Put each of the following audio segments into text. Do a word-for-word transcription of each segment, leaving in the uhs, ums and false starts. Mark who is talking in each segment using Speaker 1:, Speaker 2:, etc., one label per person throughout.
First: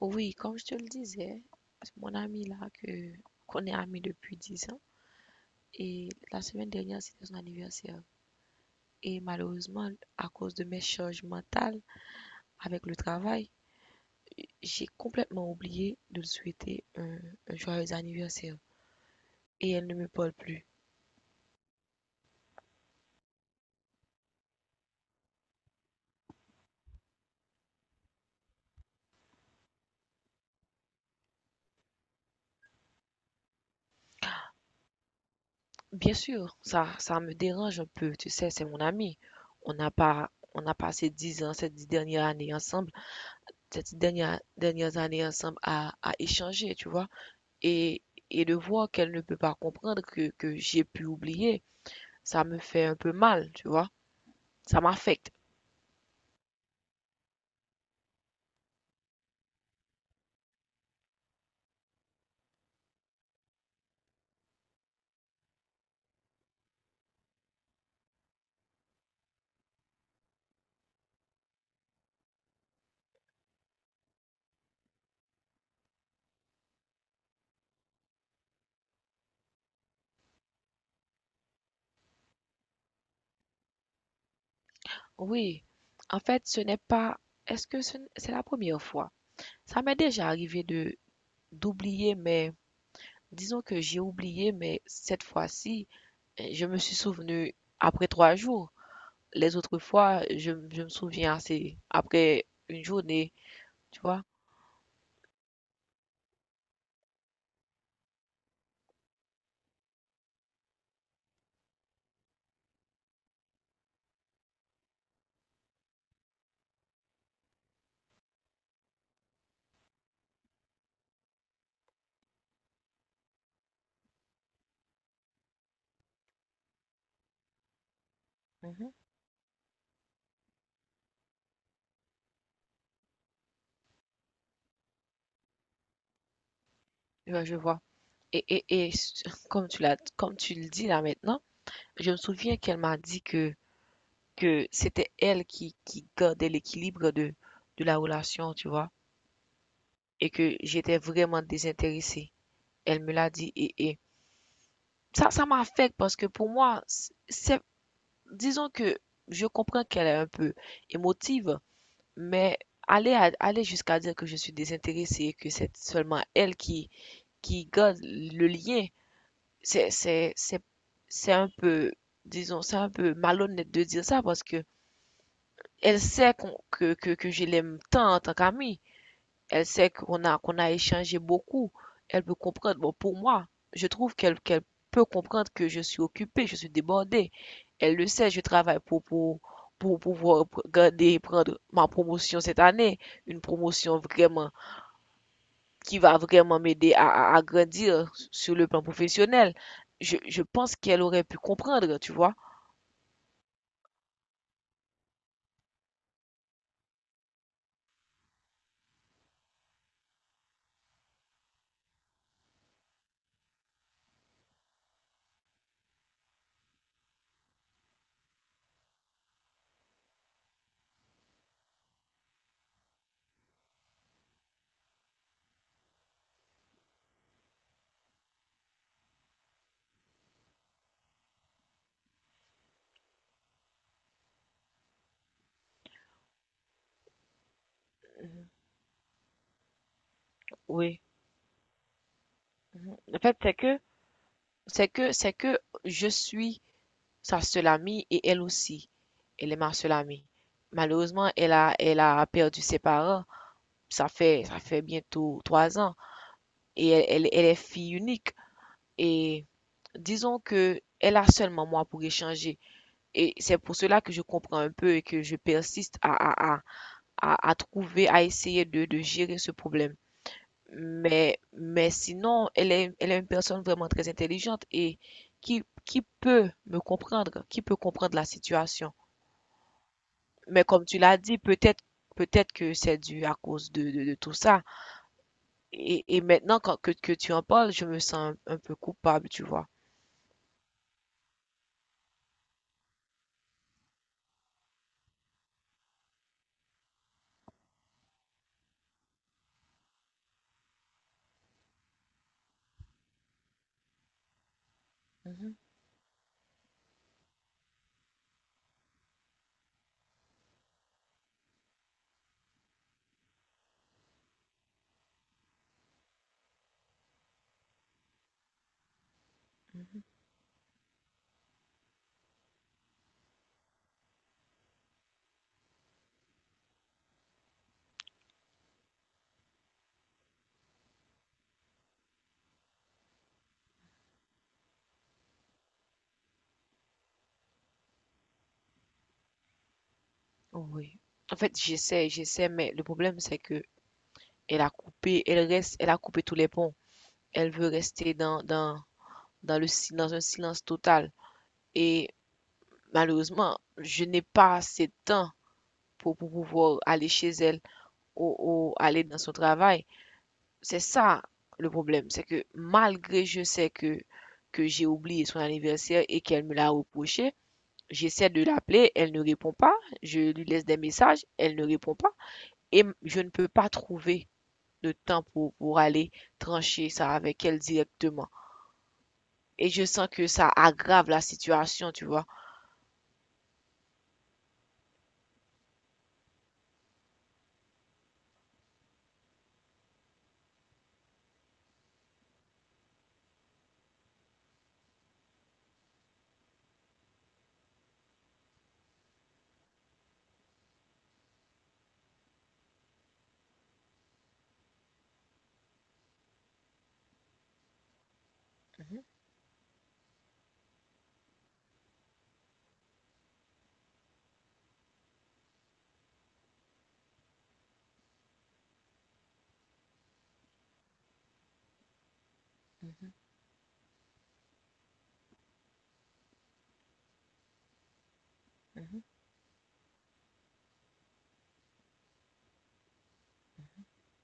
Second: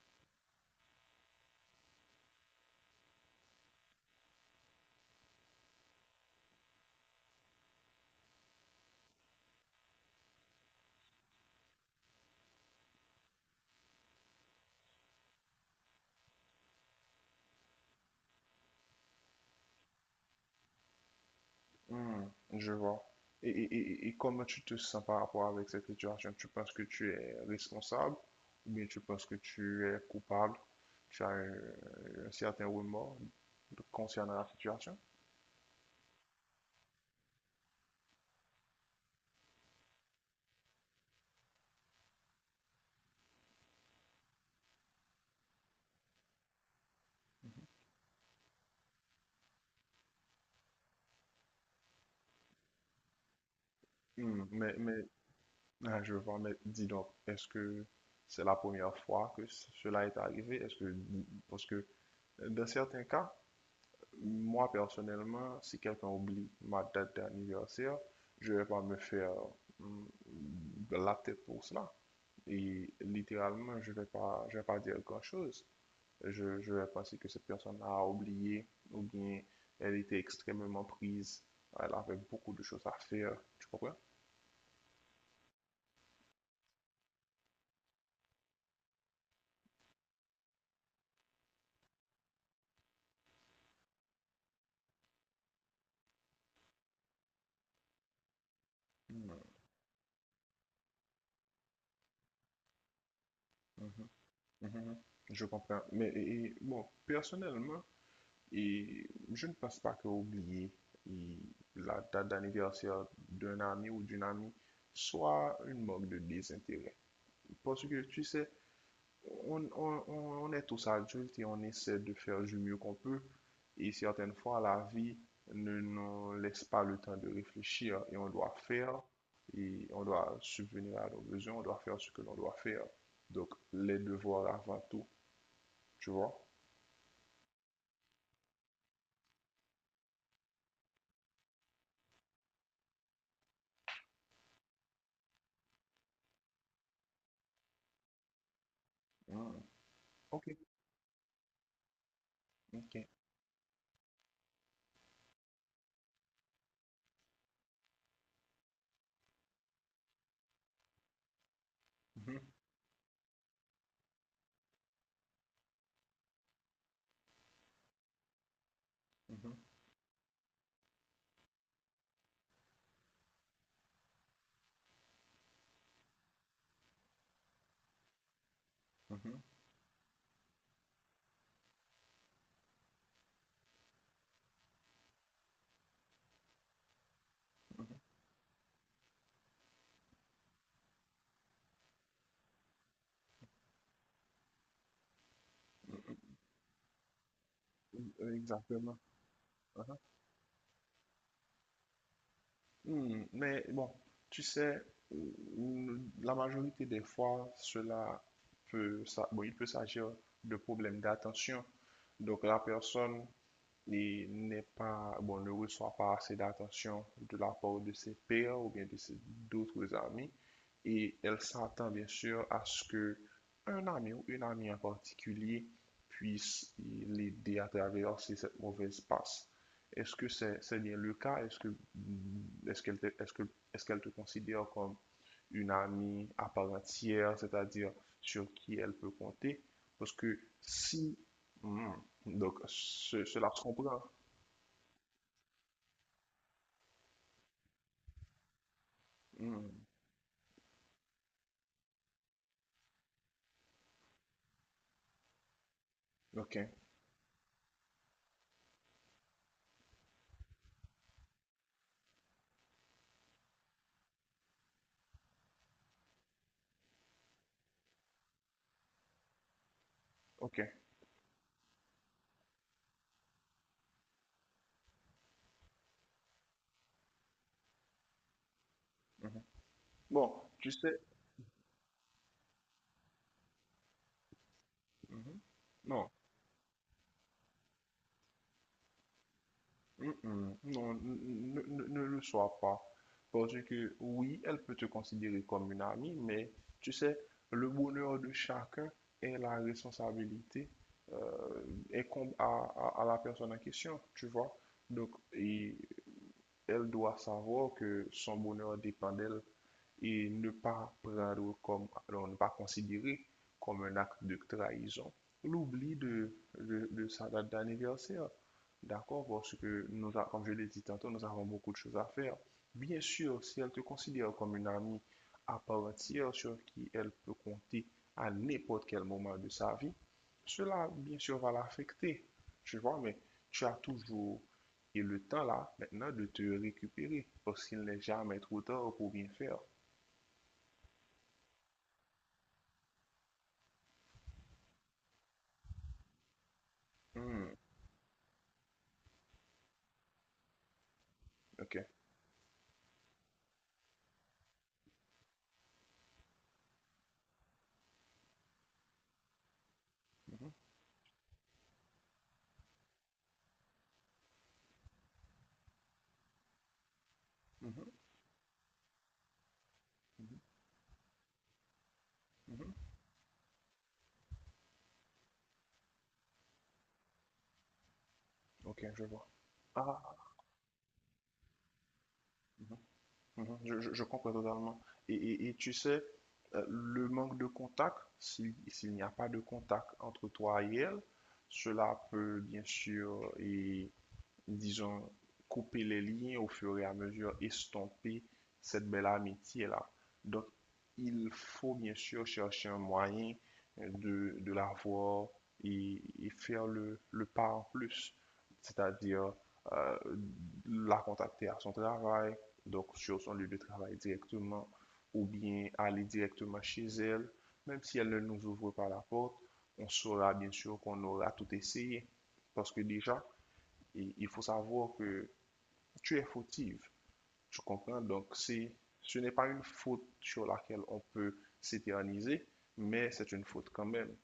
Speaker 1: Oui, comme je te le disais, mon ami là, que, qu'on est amis depuis dix ans, et la semaine dernière, c'était son anniversaire. Et malheureusement, à cause de mes charges mentales avec le travail, j'ai complètement oublié de lui souhaiter un, un joyeux anniversaire. Et elle ne me parle plus.
Speaker 2: Hmm, je vois. Et, et, et- et comment tu te sens par rapport avec cette situation? Tu penses que tu es responsable ou bien tu penses que tu es coupable? Tu as un, un certain remords concernant la situation?
Speaker 1: Bien sûr, ça, ça me dérange un peu, tu sais, c'est mon ami. On n'a pas, on a passé dix ans, ces dix dernières années ensemble, ces dix dernières, dernières années ensemble à, à échanger, tu vois. et et de voir qu'elle ne peut pas comprendre que, que j'ai pu oublier, ça me fait un peu mal, tu vois.
Speaker 2: Hmm, mais,
Speaker 1: Ça
Speaker 2: mais
Speaker 1: m'affecte.
Speaker 2: ah, je vois, mais dis donc, est-ce que c'est la première fois que c- cela est arrivé? Est-ce que, parce que dans certains cas, moi, personnellement, si quelqu'un oublie ma date d'anniversaire, je ne vais pas me faire mm, de la tête pour cela. Et littéralement, je ne vais pas, je vais pas dire grand-chose. Je, je vais penser que cette personne a oublié ou bien elle était extrêmement prise. Elle avait beaucoup de choses à faire. Tu comprends?
Speaker 1: Oui, en fait, ce n'est pas... Est-ce que ce c'est la première fois? Ça m'est déjà arrivé de d'oublier, mais disons que j'ai oublié, mais cette fois-ci, euh, je me suis souvenu après trois jours.
Speaker 2: Mm,
Speaker 1: Les autres fois, je, je me souviens assez après une journée, tu
Speaker 2: mhm,
Speaker 1: vois.
Speaker 2: mhm. Je comprends. Mais et- et, bon, personnellement, et je ne pense pas que oublier la date d'anniversaire d'un ami ou d'une amie soit une marque de désintérêt. Parce que tu sais, on, on- on- est tous adultes et on essaie de faire du mieux qu'on peut. Et certaines fois, la vie ne nous laisse pas le temps de réfléchir et on doit
Speaker 1: Mhm.
Speaker 2: faire et on doit subvenir à nos besoins, on doit faire ce que l'on doit faire. Donc, les devoirs avant tout, tu vois.
Speaker 1: Ouais, je vois. Et, et, et comme tu l'as, comme tu le dis là maintenant, je me souviens qu'elle m'a dit que, que c'était elle qui, qui gardait l'équilibre de, de la relation, tu vois,
Speaker 2: Hmm.
Speaker 1: et
Speaker 2: Ok,
Speaker 1: que j'étais vraiment désintéressée. Elle
Speaker 2: ok.
Speaker 1: me l'a dit et, et ça, ça m'affecte parce que pour moi, c'est, disons que je comprends qu'elle est un peu émotive,
Speaker 2: Mhm,
Speaker 1: mais aller, à- aller jusqu'à dire que je suis désintéressée et que c'est seulement elle qui, qui garde le lien,
Speaker 2: mhm,
Speaker 1: c'est, c'est, c'est, c'est un peu, disons, c'est un peu malhonnête de dire ça parce que Elle sait qu'on- que, que, que je l'aime tant en tant qu'amie.
Speaker 2: mhm,
Speaker 1: Elle sait qu'on a, qu'on a échangé beaucoup. Elle peut comprendre. Bon, pour moi, je trouve qu'elle qu'elle peut comprendre que je suis occupée, je suis débordée.
Speaker 2: mhm.
Speaker 1: Elle le sait, je travaille pour, pour, pour pouvoir pr- garder, prendre ma promotion cette année. Une promotion vraiment qui va vraiment m'aider à, à, à grandir
Speaker 2: Euh,
Speaker 1: sur le plan
Speaker 2: Exactement.
Speaker 1: professionnel.
Speaker 2: Uh-huh.
Speaker 1: Je, je pense qu'elle aurait pu comprendre, tu vois.
Speaker 2: Hmm. Mais bon, tu sais, euh, la majorité des fois, cela peut, ça, bon, il peut s'agir de problèmes d'attention. Donc la personne et n'est pas, bon, ne reçoit pas assez d'attention de la part de ses pairs ou bien de ses- d'autres amis. Et elle s'attend bien sûr à ce que un ami ou une amie en particulier puisse l'aider à traverser cette mauvaise passe. Est-ce que c'est c'est bien le cas? Est-ce que est-ce qu'elle te, est-ce que est-ce qu'elle te considère comme une amie à part entière, c'est-à-dire
Speaker 1: Mhm.
Speaker 2: sur qui elle peut compter? Parce que
Speaker 1: Oui.
Speaker 2: si... Hmm. Donc,
Speaker 1: Mhm. Le
Speaker 2: ce-
Speaker 1: fait,
Speaker 2: cela
Speaker 1: c'est
Speaker 2: se
Speaker 1: que,
Speaker 2: comprend.
Speaker 1: C'est que, c'est que je suis sa seule amie et elle aussi, elle est ma
Speaker 2: Hmm.
Speaker 1: seule amie. Malheureusement, elle a, elle a perdu ses parents. Ça fait, ça fait bientôt trois ans
Speaker 2: OK,
Speaker 1: et elle, elle, elle est fille unique. Et disons que elle a seulement moi pour échanger. Et c'est pour cela que je comprends un peu et que je persiste à, à, à, à, trouver, à essayer de, de gérer ce problème.
Speaker 2: OK.
Speaker 1: Mais, mais sinon, elle est, elle est une personne vraiment très intelligente et qui, qui peut me comprendre, qui peut comprendre la situation.
Speaker 2: Mhm. Bon,
Speaker 1: Mais
Speaker 2: tu
Speaker 1: comme tu
Speaker 2: sais.
Speaker 1: l'as dit, peut-être peut-être que c'est dû à cause de, de, de tout ça.
Speaker 2: Mhm.
Speaker 1: Et,
Speaker 2: Non.
Speaker 1: et maintenant quand, que, que tu en parles, je me sens un, un peu coupable, tu vois.
Speaker 2: Mm-mm. Non, n- n- ne, ne le sois pas. Parce que oui, elle peut te considérer comme une amie, mais tu sais, le bonheur de chacun et la responsabilité euh, incombe à, à- à la personne en question, tu vois. Donc...
Speaker 1: Mhm,
Speaker 2: et Elle doit savoir que son bonheur dépend d'elle et ne pas prendre comme, alors ne pas considérer comme un acte de trahison. L'oubli de, de, de sa date d'anniversaire, d'accord, parce que
Speaker 1: mhm.
Speaker 2: nous, a- comme je l'ai dit tantôt, nous avons beaucoup de choses à faire. Bien sûr, si elle te considère comme une amie à part entière sur qui elle peut compter à n'importe quel moment de sa vie, cela, bien sûr, va l'affecter. Tu vois, mais tu as toujours et le temps là, maintenant, de te récupérer, parce qu'il n'est jamais trop tard pour bien faire.
Speaker 1: Oui. En fait, j'essaie, j'essaie, mais le problème, c'est que elle a coupé, elle reste, elle a coupé tous les ponts.
Speaker 2: Hmm.
Speaker 1: Elle veut rester dans, dans, dans le, si- dans un silence total.
Speaker 2: Ok.
Speaker 1: Et malheureusement, je n'ai pas assez de temps pour, pour pouvoir aller chez elle ou, ou aller dans son travail.
Speaker 2: Mhm,
Speaker 1: C'est ça le problème, c'est que malgré je sais que, que j'ai oublié son anniversaire et qu'elle me l'a reproché,
Speaker 2: mhm,
Speaker 1: j'essaie de l'appeler, elle ne répond pas, je
Speaker 2: mhm,
Speaker 1: lui laisse des messages, elle ne répond pas, et
Speaker 2: mhm.
Speaker 1: je ne peux pas trouver de temps pour, pour aller trancher ça avec elle directement.
Speaker 2: Ok, je vois.
Speaker 1: Et je
Speaker 2: Ah,
Speaker 1: sens que ça aggrave la situation, tu vois.
Speaker 2: mhm, mhm, je, je- je comprends totalement. Et, et- et tu sais, euh, le manque de contact, si- s'il n'y a pas de contact entre toi et elle, cela peut bien sûr, disons, couper les liens au fur et à mesure, estomper cette belle amitié-là. Donc, il faut bien sûr chercher un moyen euh, de, de la voir et, et faire le, le pas en plus,
Speaker 1: Mhm,
Speaker 2: c'est-à-dire euh, la contacter à son travail, donc sur son lieu de travail directement, ou bien aller directement chez elle, même si elle ne nous ouvre pas la porte, on saura bien sûr qu'on aura tout essayé. Parce que
Speaker 1: mhm,
Speaker 2: déjà, et il faut savoir que tu es fautive, tu comprends? Donc, c'est...
Speaker 1: mhm.
Speaker 2: Ce n'est pas une faute sur laquelle on peut s'éterniser, mais c'est une faute quand même.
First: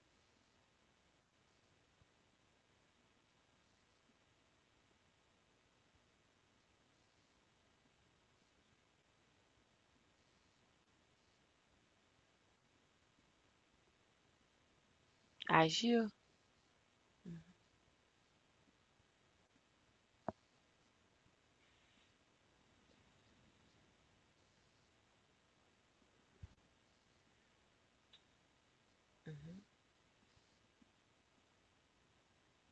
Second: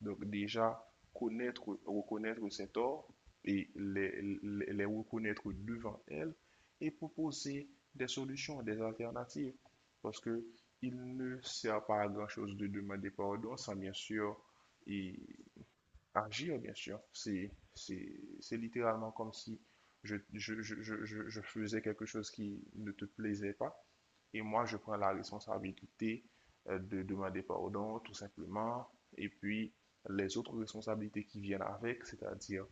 Speaker 2: Donc, déjà, connaître, reconnaître ses torts et les, les, les reconnaître devant elle et proposer des solutions, des alternatives. Parce que il ne sert pas à grand-chose de demander pardon sans bien sûr et
Speaker 1: Agir.
Speaker 2: agir, bien sûr. C'est, c'est, c'est littéralement comme si je, je, je, je, je- faisais quelque chose qui ne te plaisait pas. Et moi, je prends la responsabilité, euh, de demander pardon, tout simplement. Et
Speaker 1: Mhm,
Speaker 2: puis, les autres responsabilités qui viennent avec, c'est-à-dire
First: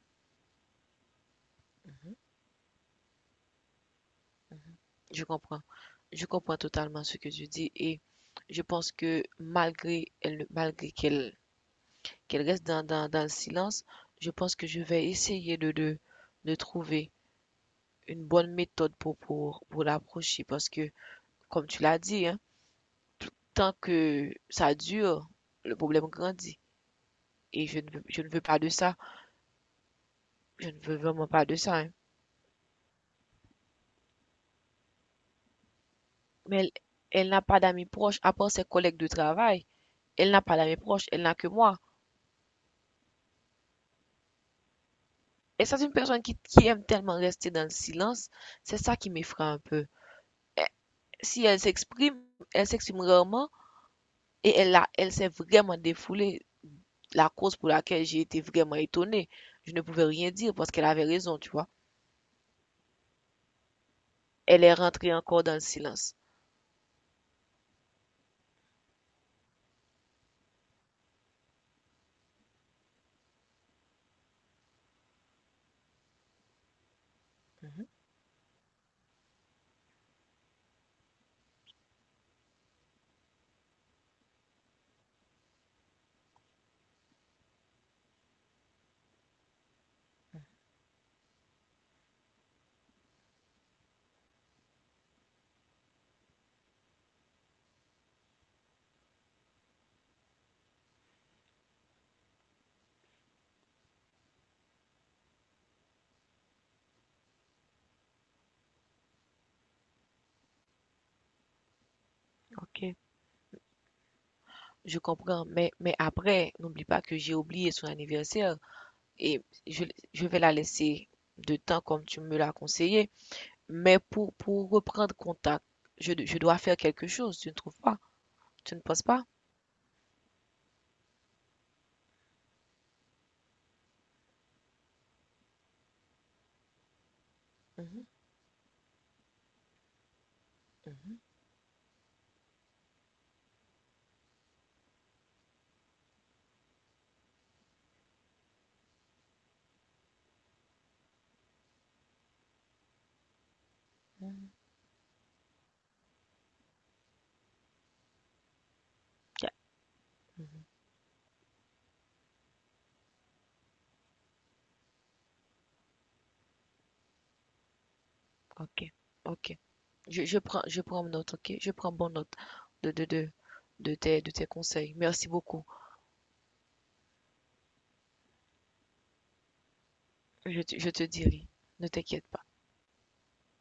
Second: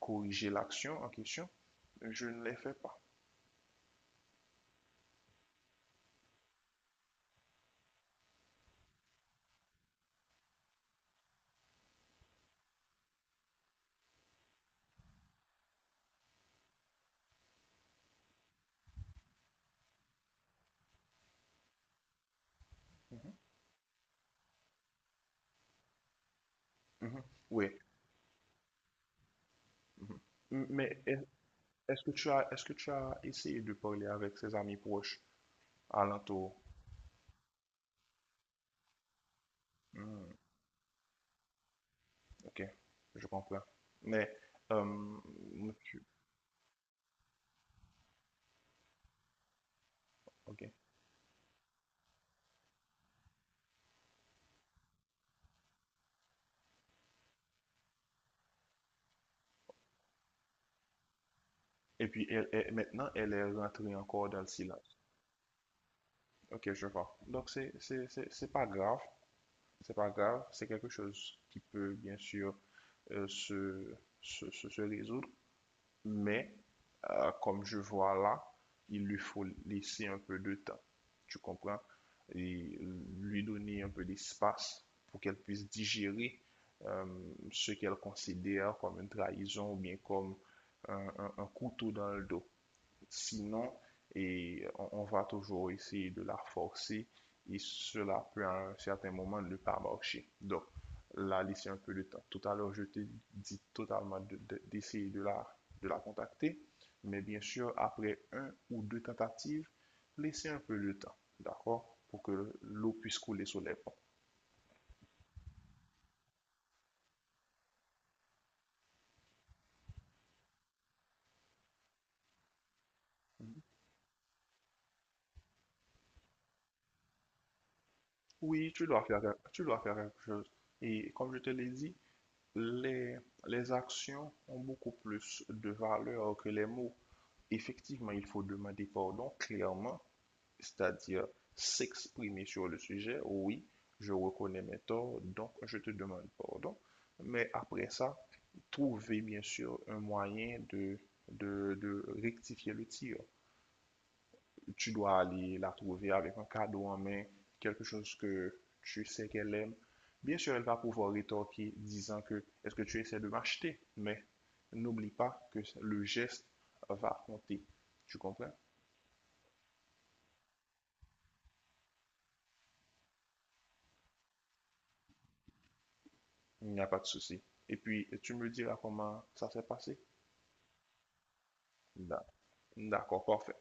Speaker 2: corriger l'action en question, je ne les fais pas.
Speaker 1: mhm. Je comprends. Je comprends totalement ce que tu dis et je pense que malgré elle, malgré qu'elle qu'elle reste dans, dans, dans le silence, je pense que je vais essayer de, de, de trouver une bonne méthode pour, pour, pour l'approcher parce que, comme tu l'as dit, hein,
Speaker 2: Mhm,
Speaker 1: tant que ça dure, le problème grandit.
Speaker 2: mhm.
Speaker 1: Et
Speaker 2: Oui.
Speaker 1: je ne, veux- je ne veux pas de ça.
Speaker 2: Mhm.
Speaker 1: Je ne veux
Speaker 2: Mais est-
Speaker 1: vraiment pas de ça, hein.
Speaker 2: est-ce que tu as, est-ce que tu as essayé de parler avec ses amis proches alentour?
Speaker 1: Mais elle, elle n'a pas d'amis proches, à part ses collègues de travail. Elle
Speaker 2: Hmm.
Speaker 1: n'a pas d'amis proches, elle n'a que moi.
Speaker 2: OK, je comprends. Mais, euh,
Speaker 1: Et c'est une
Speaker 2: tu-
Speaker 1: personne qui, qui aime tellement rester dans le silence. C'est ça qui m'effraie un peu.
Speaker 2: OK.
Speaker 1: Si elle s'exprime, elle s'exprime rarement. Et elle a, elle s'est vraiment défoulée. La cause pour laquelle j'ai été vraiment étonnée, je ne pouvais rien dire parce qu'elle avait raison, tu vois.
Speaker 2: Et puis, elle est, maintenant, elle est rentrée encore dans le
Speaker 1: Elle est
Speaker 2: silence.
Speaker 1: rentrée encore dans le silence.
Speaker 2: OK, je vois. Donc, c'est, c'est, c'est, c'est pas grave. C'est pas grave. C'est quelque chose qui peut, bien sûr, euh, se, se, se, se résoudre. Mais euh, comme je
Speaker 1: Mhm,
Speaker 2: vois là, il lui faut laisser un peu de temps, tu comprends? Et lui donner un peu d'espace pour qu'elle puisse digérer euh, ce qu'elle considère comme une trahison ou bien comme un, un- un couteau dans le dos. Sinon, et on, on va toujours essayer de la forcer et cela peut à un certain moment ne pas marcher. Donc, la laisser un peu de temps. Tout à l'heure, je t'ai dit totalement de- de- d'essayer de, la, de la contacter, mais bien sûr, après un ou deux tentatives, laisser un peu de temps, d'accord? Pour que l'eau
Speaker 1: ok,
Speaker 2: puisse couler sur les ponts.
Speaker 1: je comprends. Mais, mais après, n'oublie pas que j'ai oublié son anniversaire et je, je vais la laisser de temps comme tu me l'as conseillé.
Speaker 2: Mm-hmm.
Speaker 1: Mais pour, pour reprendre contact, je, je dois faire quelque chose, tu ne trouves pas?
Speaker 2: Oui,
Speaker 1: Tu ne
Speaker 2: tu dois
Speaker 1: penses
Speaker 2: faire,
Speaker 1: pas?
Speaker 2: tu dois faire quelque chose. Et comme je te l'ai dit, les, les actions ont beaucoup plus de valeur que les mots.
Speaker 1: Mhm,
Speaker 2: Effectivement, il faut demander pardon clairement,
Speaker 1: mhm,
Speaker 2: c'est-à-dire s'exprimer sur le sujet. Oui, je reconnais mes torts, donc je te demande pardon. Mais après ça, trouver bien sûr un moyen de, de, de rectifier le tir. Tu dois aller la trouver avec un cadeau en main, quelque chose que tu sais qu'elle aime. Bien sûr, elle
Speaker 1: mhm.
Speaker 2: va pouvoir rétorquer disant que est-ce que tu essaies de m'acheter? Mais n'oublie pas que le geste va compter. Tu comprends?
Speaker 1: Ok, ok. Je, je prends, je prends note, ok? Je prends bonne note de, de, de, de tes, de tes conseils. Merci beaucoup.
Speaker 2: Il n'y a pas de souci. Et puis, tu me diras comment ça s'est passé?
Speaker 1: Je, te- je te dirai. Ne
Speaker 2: D'a-
Speaker 1: t'inquiète pas.
Speaker 2: D'accord, parfait.